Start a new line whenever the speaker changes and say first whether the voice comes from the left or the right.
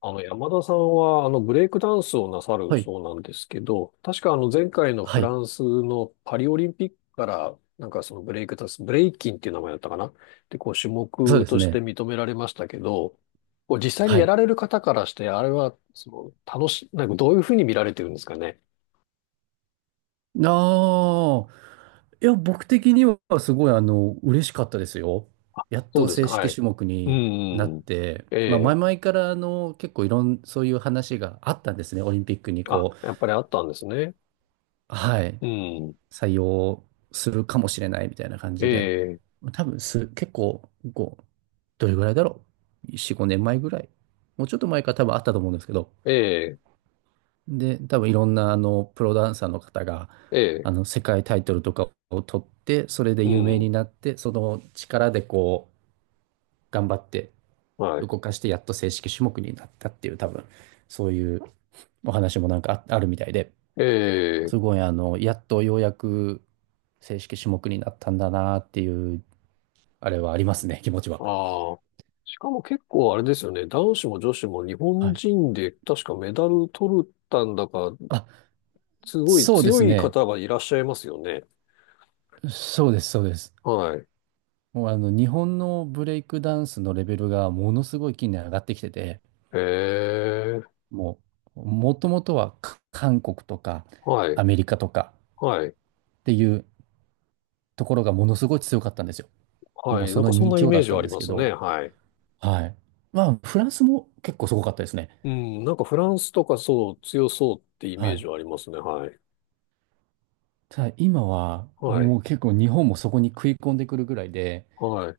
left: 山田さんは、ブレイクダンスをなさる
right: はい。
left: そうなんですけど、確か前回の
right: は
left: フラ
right: い。
left: ンスのパリオリンピックから、なんかそのブレイクダンス、ブレイキンっていう名前だったかな。で、こう、種
right: そう
left: 目
right: です
left: として
right: ね。
left: 認められましたけど、こう、実際に
right: は
left: や
right: い。
left: られる方からして、あれは、その、なんかどういうふうに見られてるんですかね。
right: ああ、いや、僕的にはすごい、嬉しかったですよ。やっ
left: そう
right: と
left: です
right: 正
left: か、は
right: 式
left: い。
right: 種目
left: うん、
right: になっ
left: うん。
right: て、
left: え
right: まあ、前
left: え。
right: 々から、結構いろん、そういう話があったんですね。オリンピックに、
left: あ、
right: こう、
left: やっぱりあったんですね。
right: はい、
left: うん。
right: 採用するかもしれないみたいな感
left: え
right: じで。
left: え、
right: 多分す、結構、こう、どれぐらいだろう。4、5年前ぐらい。もうちょっと前から多分あったと思うんですけど、
left: ええ、
right: で、多分いろんなあのプロダンサーの方が
left: え
right: あ
left: え、
right: の世界タイトルとかを取って、それで
left: う
right: 有名
left: ん。
right: になって、その力でこう頑張って
left: はい。
right: 動かして、やっと正式種目になったっていう、多分そういうお話もあるみたいで、す
left: ええ。
right: ごいあの、やっとようやく正式種目になったんだなっていう、あれはありますね、気持ちは。
left: ああ。しかも結構あれですよね。男子も女子も日
right: は
left: 本
right: い。
left: 人で確かメダル取ったんだか、
right: あ、
left: すごい
right: そうで
left: 強
right: す
left: い
right: ね。
left: 方がいらっしゃいますよね。
right: そうです、そうです。
left: はい。
right: もうあの日本のブレイクダンスのレベルがものすごい近年上がってきてて、
left: へえ。
right: ももともとは韓国とか
left: はい。
right: アメリカとか
left: はい。
right: っていうところがものすごい強かったんですよ。も
left: は
right: う
left: い。な
right: そ
left: ん
right: の
left: かそんなイ
right: 2強
left: メ
right: だ
left: ー
right: っ
left: ジ
right: た
left: は
right: ん
left: あり
right: です
left: ま
right: け
left: すね。
right: ど、
left: はい。
right: はい。まあ、フランスも結構すごかったですね。
left: うん。なんかフランスとかそう、強そうってイメ
right: は
left: ー
right: い。
left: ジはありますね。はい。
right: ただ今は、
left: はい。
right: もう結構日本もそこに食い込んでくるぐらいで、
left: はい。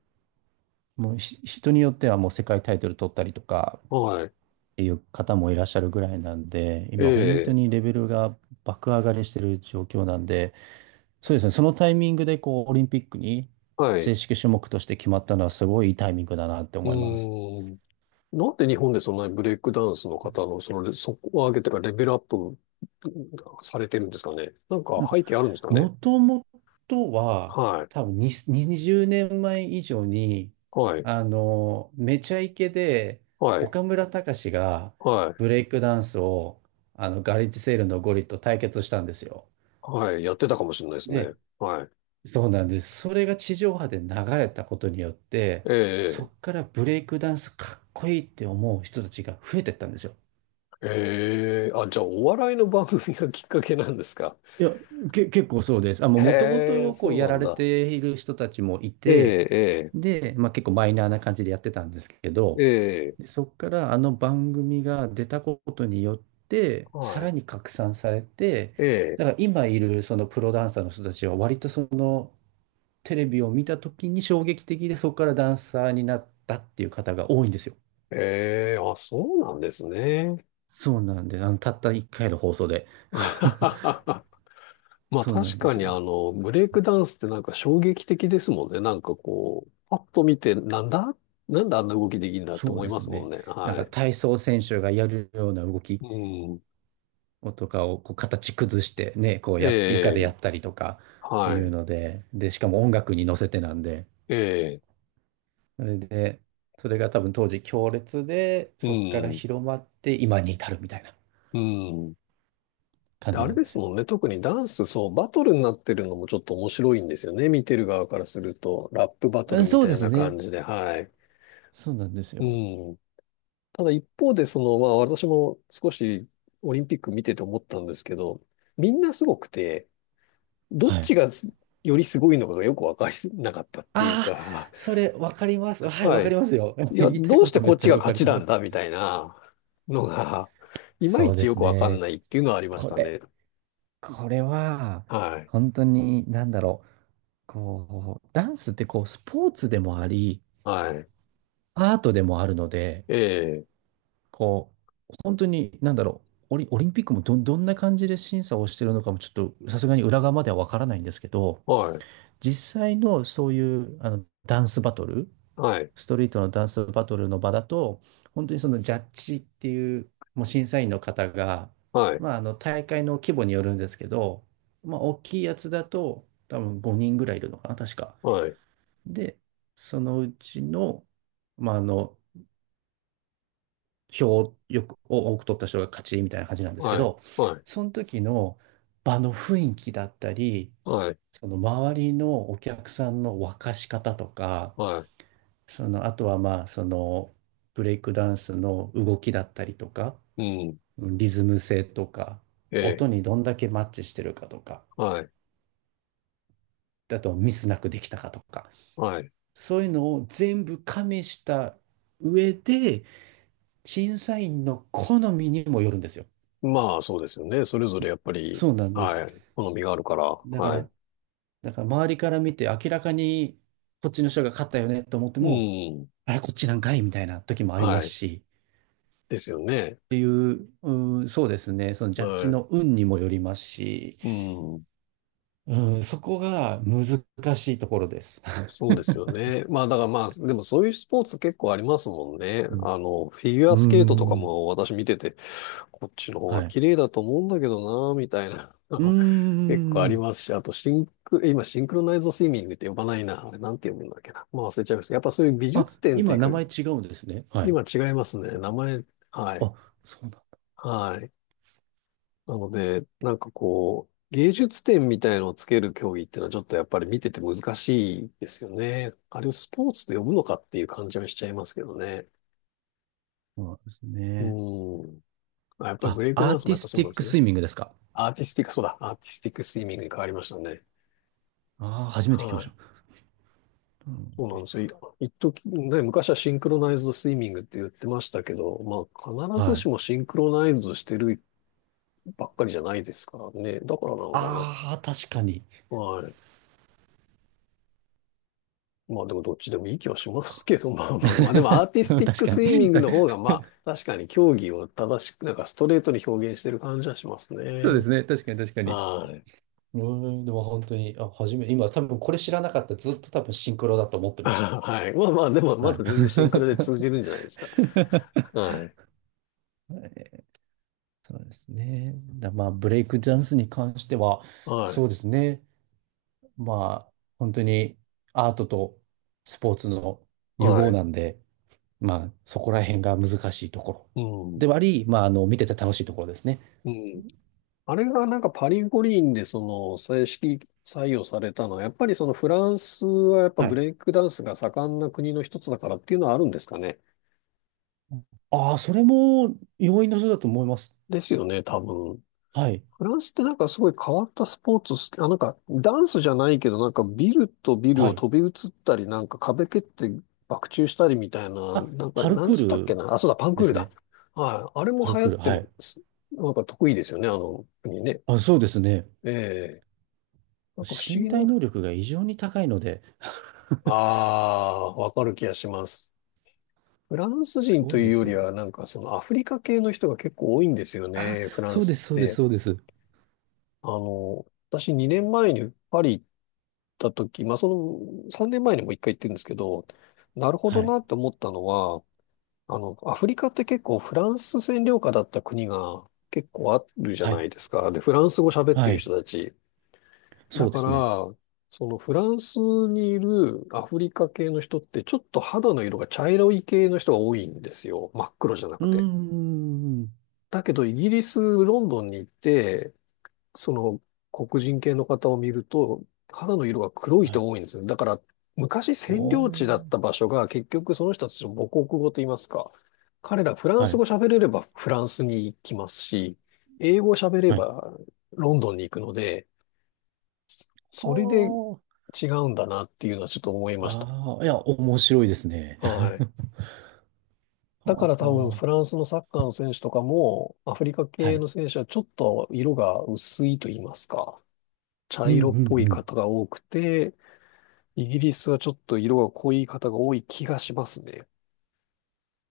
right: もうひ人によってはもう世界タイトル取ったりとかっ
left: はい。
right: ていう方もいらっしゃるぐらいなんで、
left: え
right: 今本当
left: え。
right: にレベルが爆上がりしてる状況なんで、そうですね。そのタイミングで、こう、オリンピックに
left: はい。
right: 正
left: う
right: 式種目として決まったのは、すごいいいタイミングだなって
left: ー
right: 思います。
left: ん。なんで日本でそんなにブレイクダンスの方の、その、そこを上げてかレベルアップされてるんですかね。なん
right: な
left: か
right: んか、
left: 背景あるんですかね。
right: もともとは、
left: はい。
right: 多分に20年前以上に、
left: はい。
right: めちゃイケで、
left: はい。
right: 岡村隆史が
left: はい。
right: ブレイクダンスを、ガレージセールのゴリと対決したんですよ。
left: はい。やってたかもしれないですね。
right: で、
left: はい。
right: そうなんです。それが地上波で流れたことによって、そ
left: え
right: っからブレイクダンスかっこいいって思う人たちが増えてったんですよ。
left: え、ええ、あ、じゃあお笑いの番組がきっかけなんですか？
right: いや、結構そうです。あ、もう
left: へ
right: 元
left: え、
right: 々こう
left: そう
right: や
left: な
right: ら
left: ん
right: れ
left: だ。
right: ている人たちもい
left: え
right: て、
left: え、
right: で、まあ、結構マイナーな感じでやってたんですけ
left: え
right: ど、
left: え、ええ、
right: でそこからあの番組が出たことによって、さ
left: は
right: ら
left: い。
right: に拡散されて、
left: え
right: だから今いるそのプロダンサーの人たちは割とそのテレビを見た時に衝撃的で、そこからダンサーになったっていう方が多いんですよ。
left: え、ええ、あ、そうなんですね。
right: そうなんで、あの、たった1回の放送で。
left: まあ
right: そうなん
left: 確
right: で
left: か
right: す
left: に
right: よ。
left: ブレイクダンスってなんか衝撃的ですもんね。なんかこう、パッと見て、なんだなんであんな動きできるんだって
right: そう
left: 思い
right: で
left: ま
right: す
left: すもん
right: ね。
left: ね。
right: なん
left: は
right: か
left: い。
right: 体操選手がやるような動き
left: うん。
right: をとかをこう形崩してね、こうや、床でや
left: ええ、
right: ったりとかって
left: は
right: いう
left: い。
right: ので、で、しかも音楽に乗せてなんで、
left: ええ、
right: それで、それが多分当時強烈で、
left: う
right: そこから
left: ん。
right: 広まって今に至るみたいな
left: うん。
right: 感
left: であ
right: じ
left: れ
right: なん
left: で
right: です
left: す
right: よ。
left: もんね。特にダンス、そう、バトルになってるのもちょっと面白いんですよね。見てる側からすると。ラップバト
right: う
left: ル
right: ん
left: み
right: そう
left: たい
right: です
left: な
right: ね。
left: 感じで、はい。
right: そうなんですよ。
left: うん。ただ一方で、その、まあ私も少しオリンピック見てて思ったんですけど、みんなすごくて、どっ
right: はい。
left: ちがすよりすごいのかがよくわかりなかったっていう
right: ああ、
left: か、
right: それわかります。はい、わ
left: は
right: か
left: い。
right: りますよ。
left: い や、
right: 言いたい
left: どう
right: こ
left: して
right: とめ
left: こ
right: っ
left: っ
right: ち
left: ち
right: ゃ
left: が
right: わか
left: 勝
right: り
left: ちな
right: ま
left: ん
right: す。
left: だみたいなのが、いま
right: そ
left: い
right: うで
left: ちよ
right: す
left: くわかん
right: ね。
left: ないっていうのはありまし
right: こ
left: たね。
right: れ、これは、
left: はい。
right: 本当に、なんだろう。こう、ダンスってこう、スポーツでもあり、
left: はい。
right: アートでもあるので、
left: ええ。
right: こう、本当に、なんだろう、オリンピックもどんな感じで審査をしてるのかもちょっとさすがに裏側まではわからないんですけど、
left: はい。
right: 実際のそういうあのダンスバトル、
left: はい。
right: ストリートのダンスバトルの場だと、本当にそのジャッジっていう、もう審査員の方が、
left: はい。
right: まあ、あの大会の規模によるんですけど、まあ、大きいやつだと多分5人ぐらいいるのかな、確か。
left: はい。
right: で、そのうちの、まあ、あの、票を多く取った人が勝ちみたいな感じなんですけ
left: はい。
right: ど、
left: はい。
right: その時の場の雰囲気だったり、
left: はい。
right: その周りのお客さんの沸かし方とか、
left: は
right: その、あとはまあ、その、ブレイクダンスの動きだったりとか、
left: い。うん。
right: うんリズム性とか、
left: え
right: 音
left: え。
right: にどんだけマッチしてるかとか、
left: はい。
right: あとミスなくできたかとか、
left: はい。
right: そういうのを全部加味した上で、審査員の好みにもよるんですよ。
left: まあ、そうですよね。それぞれやっぱり、
right: そうなんです。
left: はい。好みがあるから、
right: だか
left: はい。
right: ら、だから周りから見て明らかにこっちの人が勝ったよねと思って
left: う
right: も、
left: ん。
right: あれ、こっちなんかいみたいな時もありま
left: は
right: す
left: い。
right: し、
left: ですよね。
right: っていう、うん、そうですね、そのジャッジ
left: は
right: の運にもよりますし、
left: い。うん。
right: うん、そこが難しいところです。
left: そう ですよね。まあだからまあ、でもそういうスポーツ結構ありますもんね。
right: うん、
left: フィギュ
right: う
left: ア
right: ー
left: スケートとか
right: ん
left: も私見てて、こっちの方
right: は
left: が
right: い。
left: 綺麗だと思うんだけどな、みたいな。
right: うー
left: 結構あり
right: ん。
left: ますし、あとシンク、今シンクロナイズドスイミングって呼ばないな。あれなんて呼ぶんだっけな。まあ忘れちゃいました。やっぱそういう美
right: あ、
left: 術展とい
right: 今
left: う
right: 名
left: か、
right: 前違うんですね。はい。
left: 今違いますね。名前、はい。
right: あ、そうだ。
left: はい。なので、なんかこう、芸術点みたいのをつける競技っていうのはちょっとやっぱり見てて難しいですよね。あれをスポーツと呼ぶのかっていう感じはしちゃいますけどね。
right: そうなんですね。
left: うん。あ、やっぱりブ
right: あ、
left: レイク
right: ア
left: ダ
right: ー
left: ンスも
right: テ
left: や
right: ィ
left: っぱ
right: ス
left: そう
right: テ
left: なん
right: ィッ
left: で
right: ク
left: すよ
right: ス
left: ね。
right: イミングですか。
left: アーティスティック、そうだ、アーティスティックスイミングに変わりましたね。
right: ああ、初めて聞きま
left: は
right: し
left: い。
right: た。うん、
left: そうなんですよ。一時、ね、昔はシンクロナイズドスイミングって言ってましたけど、まあ必ず
right: は
left: し
right: い。
left: もシンクロナイズドしてるばっかりじゃないですからね。だからなのか
right: ああ、確かに。
left: な。はい。まあでもどっちでもいい気は
right: そ
left: し
right: っ
left: ます
right: か。
left: けど、まあまあまあ、でもアー ティスティッ
right: 確
left: ク
right: かに。
left: スイミングの方 がまあ確かに競技を正しく、なんかストレートに表現してる感じはします
right: そうで
left: ね。
right: すね。確かに、確かに。
left: はい。
right: うーん、でも本当に、今多分これ知らなかった。ずっと多分シンクロだと思っ てまし
left: はい。まあまあ、でも
right: た。
left: ま
right: はい。
left: だ全然シンクロで通じるんじゃないですか？はい。
right: そうですね。まあ、ブレイクダンスに関しては、
left: はい。
right: そうですね。まあ、本当にアートとスポーツの融
left: は
right: 合
left: い。
right: なんで、まあ、そこら辺が難しいところ
left: うん。
right: ではあり、まあ、あの、見てて楽しいところですね。
left: うん。あれがなんかパリ五輪でその正式採用されたのは、やっぱりそのフランスはやっぱ
right: は
left: ブ
right: い。
left: レイクダンスが盛んな国の一つだからっていうのはあるんですかね。
right: ああ、それも要因の一つだと思います。
left: ですよね、多分。
right: はい。
left: フランスってなんかすごい変わったスポーツ好き、あ、なんかダンスじゃないけど、なんかビルとビル
right: は
left: を
right: い。
left: 飛び移ったり、なんか壁蹴って爆中したりみたいな、
right: あ、
left: なんか、
right: パル
left: なん
right: クー
left: つったっけ
right: ル
left: な。あ、そうだ、パン
right: で
left: クール
right: す
left: だ。
right: ね。
left: はい。あれ
right: パ
left: も
right: ル
left: 流行
right: ク
left: っ
right: ール。
left: て
right: は
left: ま
right: い。
left: す、なんか得意ですよね、あの国ね。
right: あ、そうですね。
left: ええ。なんか不思
right: 身
left: 議
right: 体
left: な。
right: 能力が異常に高いので
left: ああ、わかる気がします。フラン ス
right: す
left: 人
right: ご
left: と
right: いん
left: い
right: で
left: うよ
right: す
left: り
right: よ。
left: は、なんかそのアフリカ系の人が結構多いんですよ
right: あ、
left: ね、フラン
right: そうで
left: ス
right: す、
left: っ
right: そうです、
left: て。
right: そうです。
left: あの、私2年前にパリ行た時、まあ、その3年前にも一回行ってるんですけど、なるほ
right: は
left: ど
right: い。
left: なって思ったのは、アフリカって結構フランス占領下だった国が結構あるじゃ
right: は
left: な
right: い。
left: いですか。で、フランス語喋って
right: は
left: る
right: い。
left: 人たち。だ
right: そうで
left: か
right: すね。
left: ら、そのフランスにいるアフリカ系の人ってちょっと肌の色が茶色い系の人が多いんですよ。真っ黒じゃな
right: うー
left: くて。
right: ん。
left: だけどイギリス、ロンドンに行って、その黒人系の方を見ると、肌の色が黒い
right: は
left: 人
right: い。
left: が多いんですよ。だから、昔占
right: お
left: 領地だっ
right: ー。
left: た場所が結局その人たちの母国語と言いますか、彼らフラン
right: は
left: ス
right: い。
left: 語喋れればフランスに行きますし、英語喋れ
right: はい。
left: ばロンドンに行くので、それで
right: は
left: 違うんだなっていうのはちょっと思いました。
right: あ。ああ、いや、面白いですね。
left: はい。だか
right: は
left: ら多分フ
right: あ。
left: ランスのサッカーの選手とかも、アフリカ
right: は
left: 系
right: い。
left: の選手はちょっと色が薄いと言いますか、茶
right: うん、う
left: 色っ
right: ん、
left: ぽい
right: うん。
left: 方が多くて、イギリスはちょっと色が濃い方が多い気がしますね。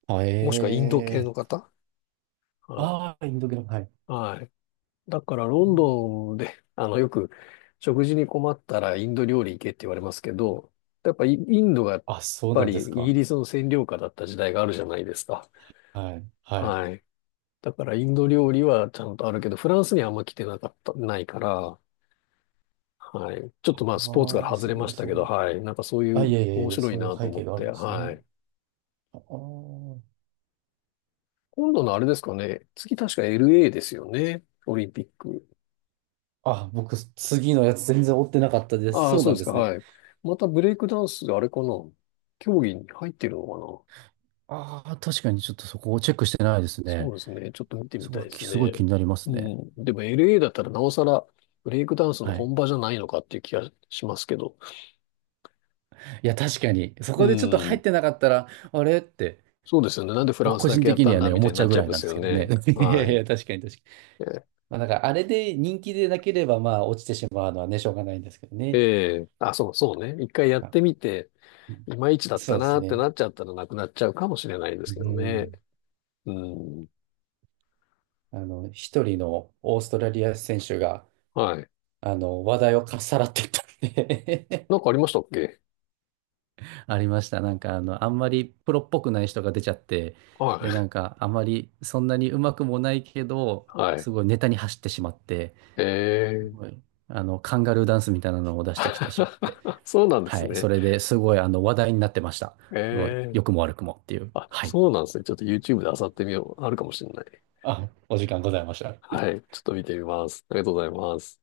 right: あ、
left: もしくはインド系
right: え
left: の方。はい。
right: あインド系の、はい。
left: はい。だからロ
right: う
left: ン
right: ん
left: ドンで、よく食事に困ったらインド料理行けって言われますけど、やっぱインドがやっ
right: あ、そう
left: ぱ
right: なん
left: り
right: です
left: イギ
right: か。
left: リスの占領下だった時代があるじゃないですか。
right: はい、はい。
left: はい。だからインド料理はちゃんとあるけど、フランスにはあんま来てなかった、ないから、はい。ちょっとまあスポーツから
right: ああ、
left: 外
right: す
left: れま
right: ご
left: し
right: い、
left: た
right: そ
left: け
right: う
left: ど、
right: いう。
left: はい。なんかそうい
right: あ、い
left: う
right: えいえ
left: 面
right: いえ、
left: 白い
right: そういう
left: なと
right: 背
left: 思
right: 景
left: っ
right: がある
left: て、
right: んです
left: は
right: ね。
left: い。
right: あ
left: 今度のあれですかね。次確か LA ですよね。オリンピック。
right: あ、あ、僕、次のやつ全然追ってなかったです。
left: ああ、
right: そう
left: そう
right: な
left: で
right: ん
left: す
right: で
left: か。
right: すね。
left: はい。またブレイクダンスがあれかな。競技に入ってるのかな。
right: ああ、確かにちょっとそこをチェックしてないです
left: そ
right: ね。
left: うですね。ちょっと見てみ
right: すご
left: た
right: い、
left: いです
right: すごい
left: ね。
right: 気になりま
left: う
right: すね。
left: ん。でも LA だったらなおさらブレイクダンスの
right: はい。
left: 本場じゃないのかっていう気がしますけど。
right: いや、確かに、そ
left: う
right: こでちょっと入っ
left: ん。
right: てなかったら、あれって、
left: そうですよね。なんでフラ
right: 僕
left: ンス
right: 個
left: だ
right: 人
left: けやっ
right: 的
left: た
right: に
left: ん
right: は
left: だ
right: ね、
left: み
right: 思
left: たい
right: っ
left: に
right: ち
left: な
right: ゃ
left: っ
right: うぐ
left: ちゃ
right: ら
left: い
right: い
left: ま
right: なん
left: す
right: です
left: よ
right: けどね。
left: ね。
right: いや
left: は
right: い
left: い。
right: や、確かに確かに。
left: え
right: まあ、だからあれで人気でなければ、まあ、落ちてしまうのはね、しょうがないんですけど
left: え
right: ね。
left: えあ、そうそうね。一回やっ
right: あ
left: てみて、いまいちだっ
right: そ
left: た
right: うで
left: な
right: す
left: って
right: ね。
left: なっちゃったらなくなっちゃうかもしれないで
right: う
left: すけどね。
right: ん。
left: うん。
right: あの、一人のオーストラリア選手が、
left: はい。
right: あの、話題をかっさらってったんで
left: なんかありましたっけ？
right: ありました。なんか、あの、あんまりプロっぽくない人が出ちゃって、
left: は
right: で、な
left: い。
right: んか、あまりそんなにうまくもないけど、
left: は
right: す
left: い。
right: ごいネタに走ってしまって、
left: え
right: すご
left: ー。
right: いあの、カンガルーダンスみたいなのを出してきてしまって。
left: そうなんで
right: は
left: す
right: い。そ
left: ね。
right: れですごいあの話題になってました。すごい、
left: えー。
right: 良くも悪くもっていう。
left: あ、
right: はい。
left: そうなんですね。ちょっと YouTube で漁ってみよう。あるかもしれない。
right: あ、お時間ございました。
left: はい。ちょっと見てみます。ありがとうございます。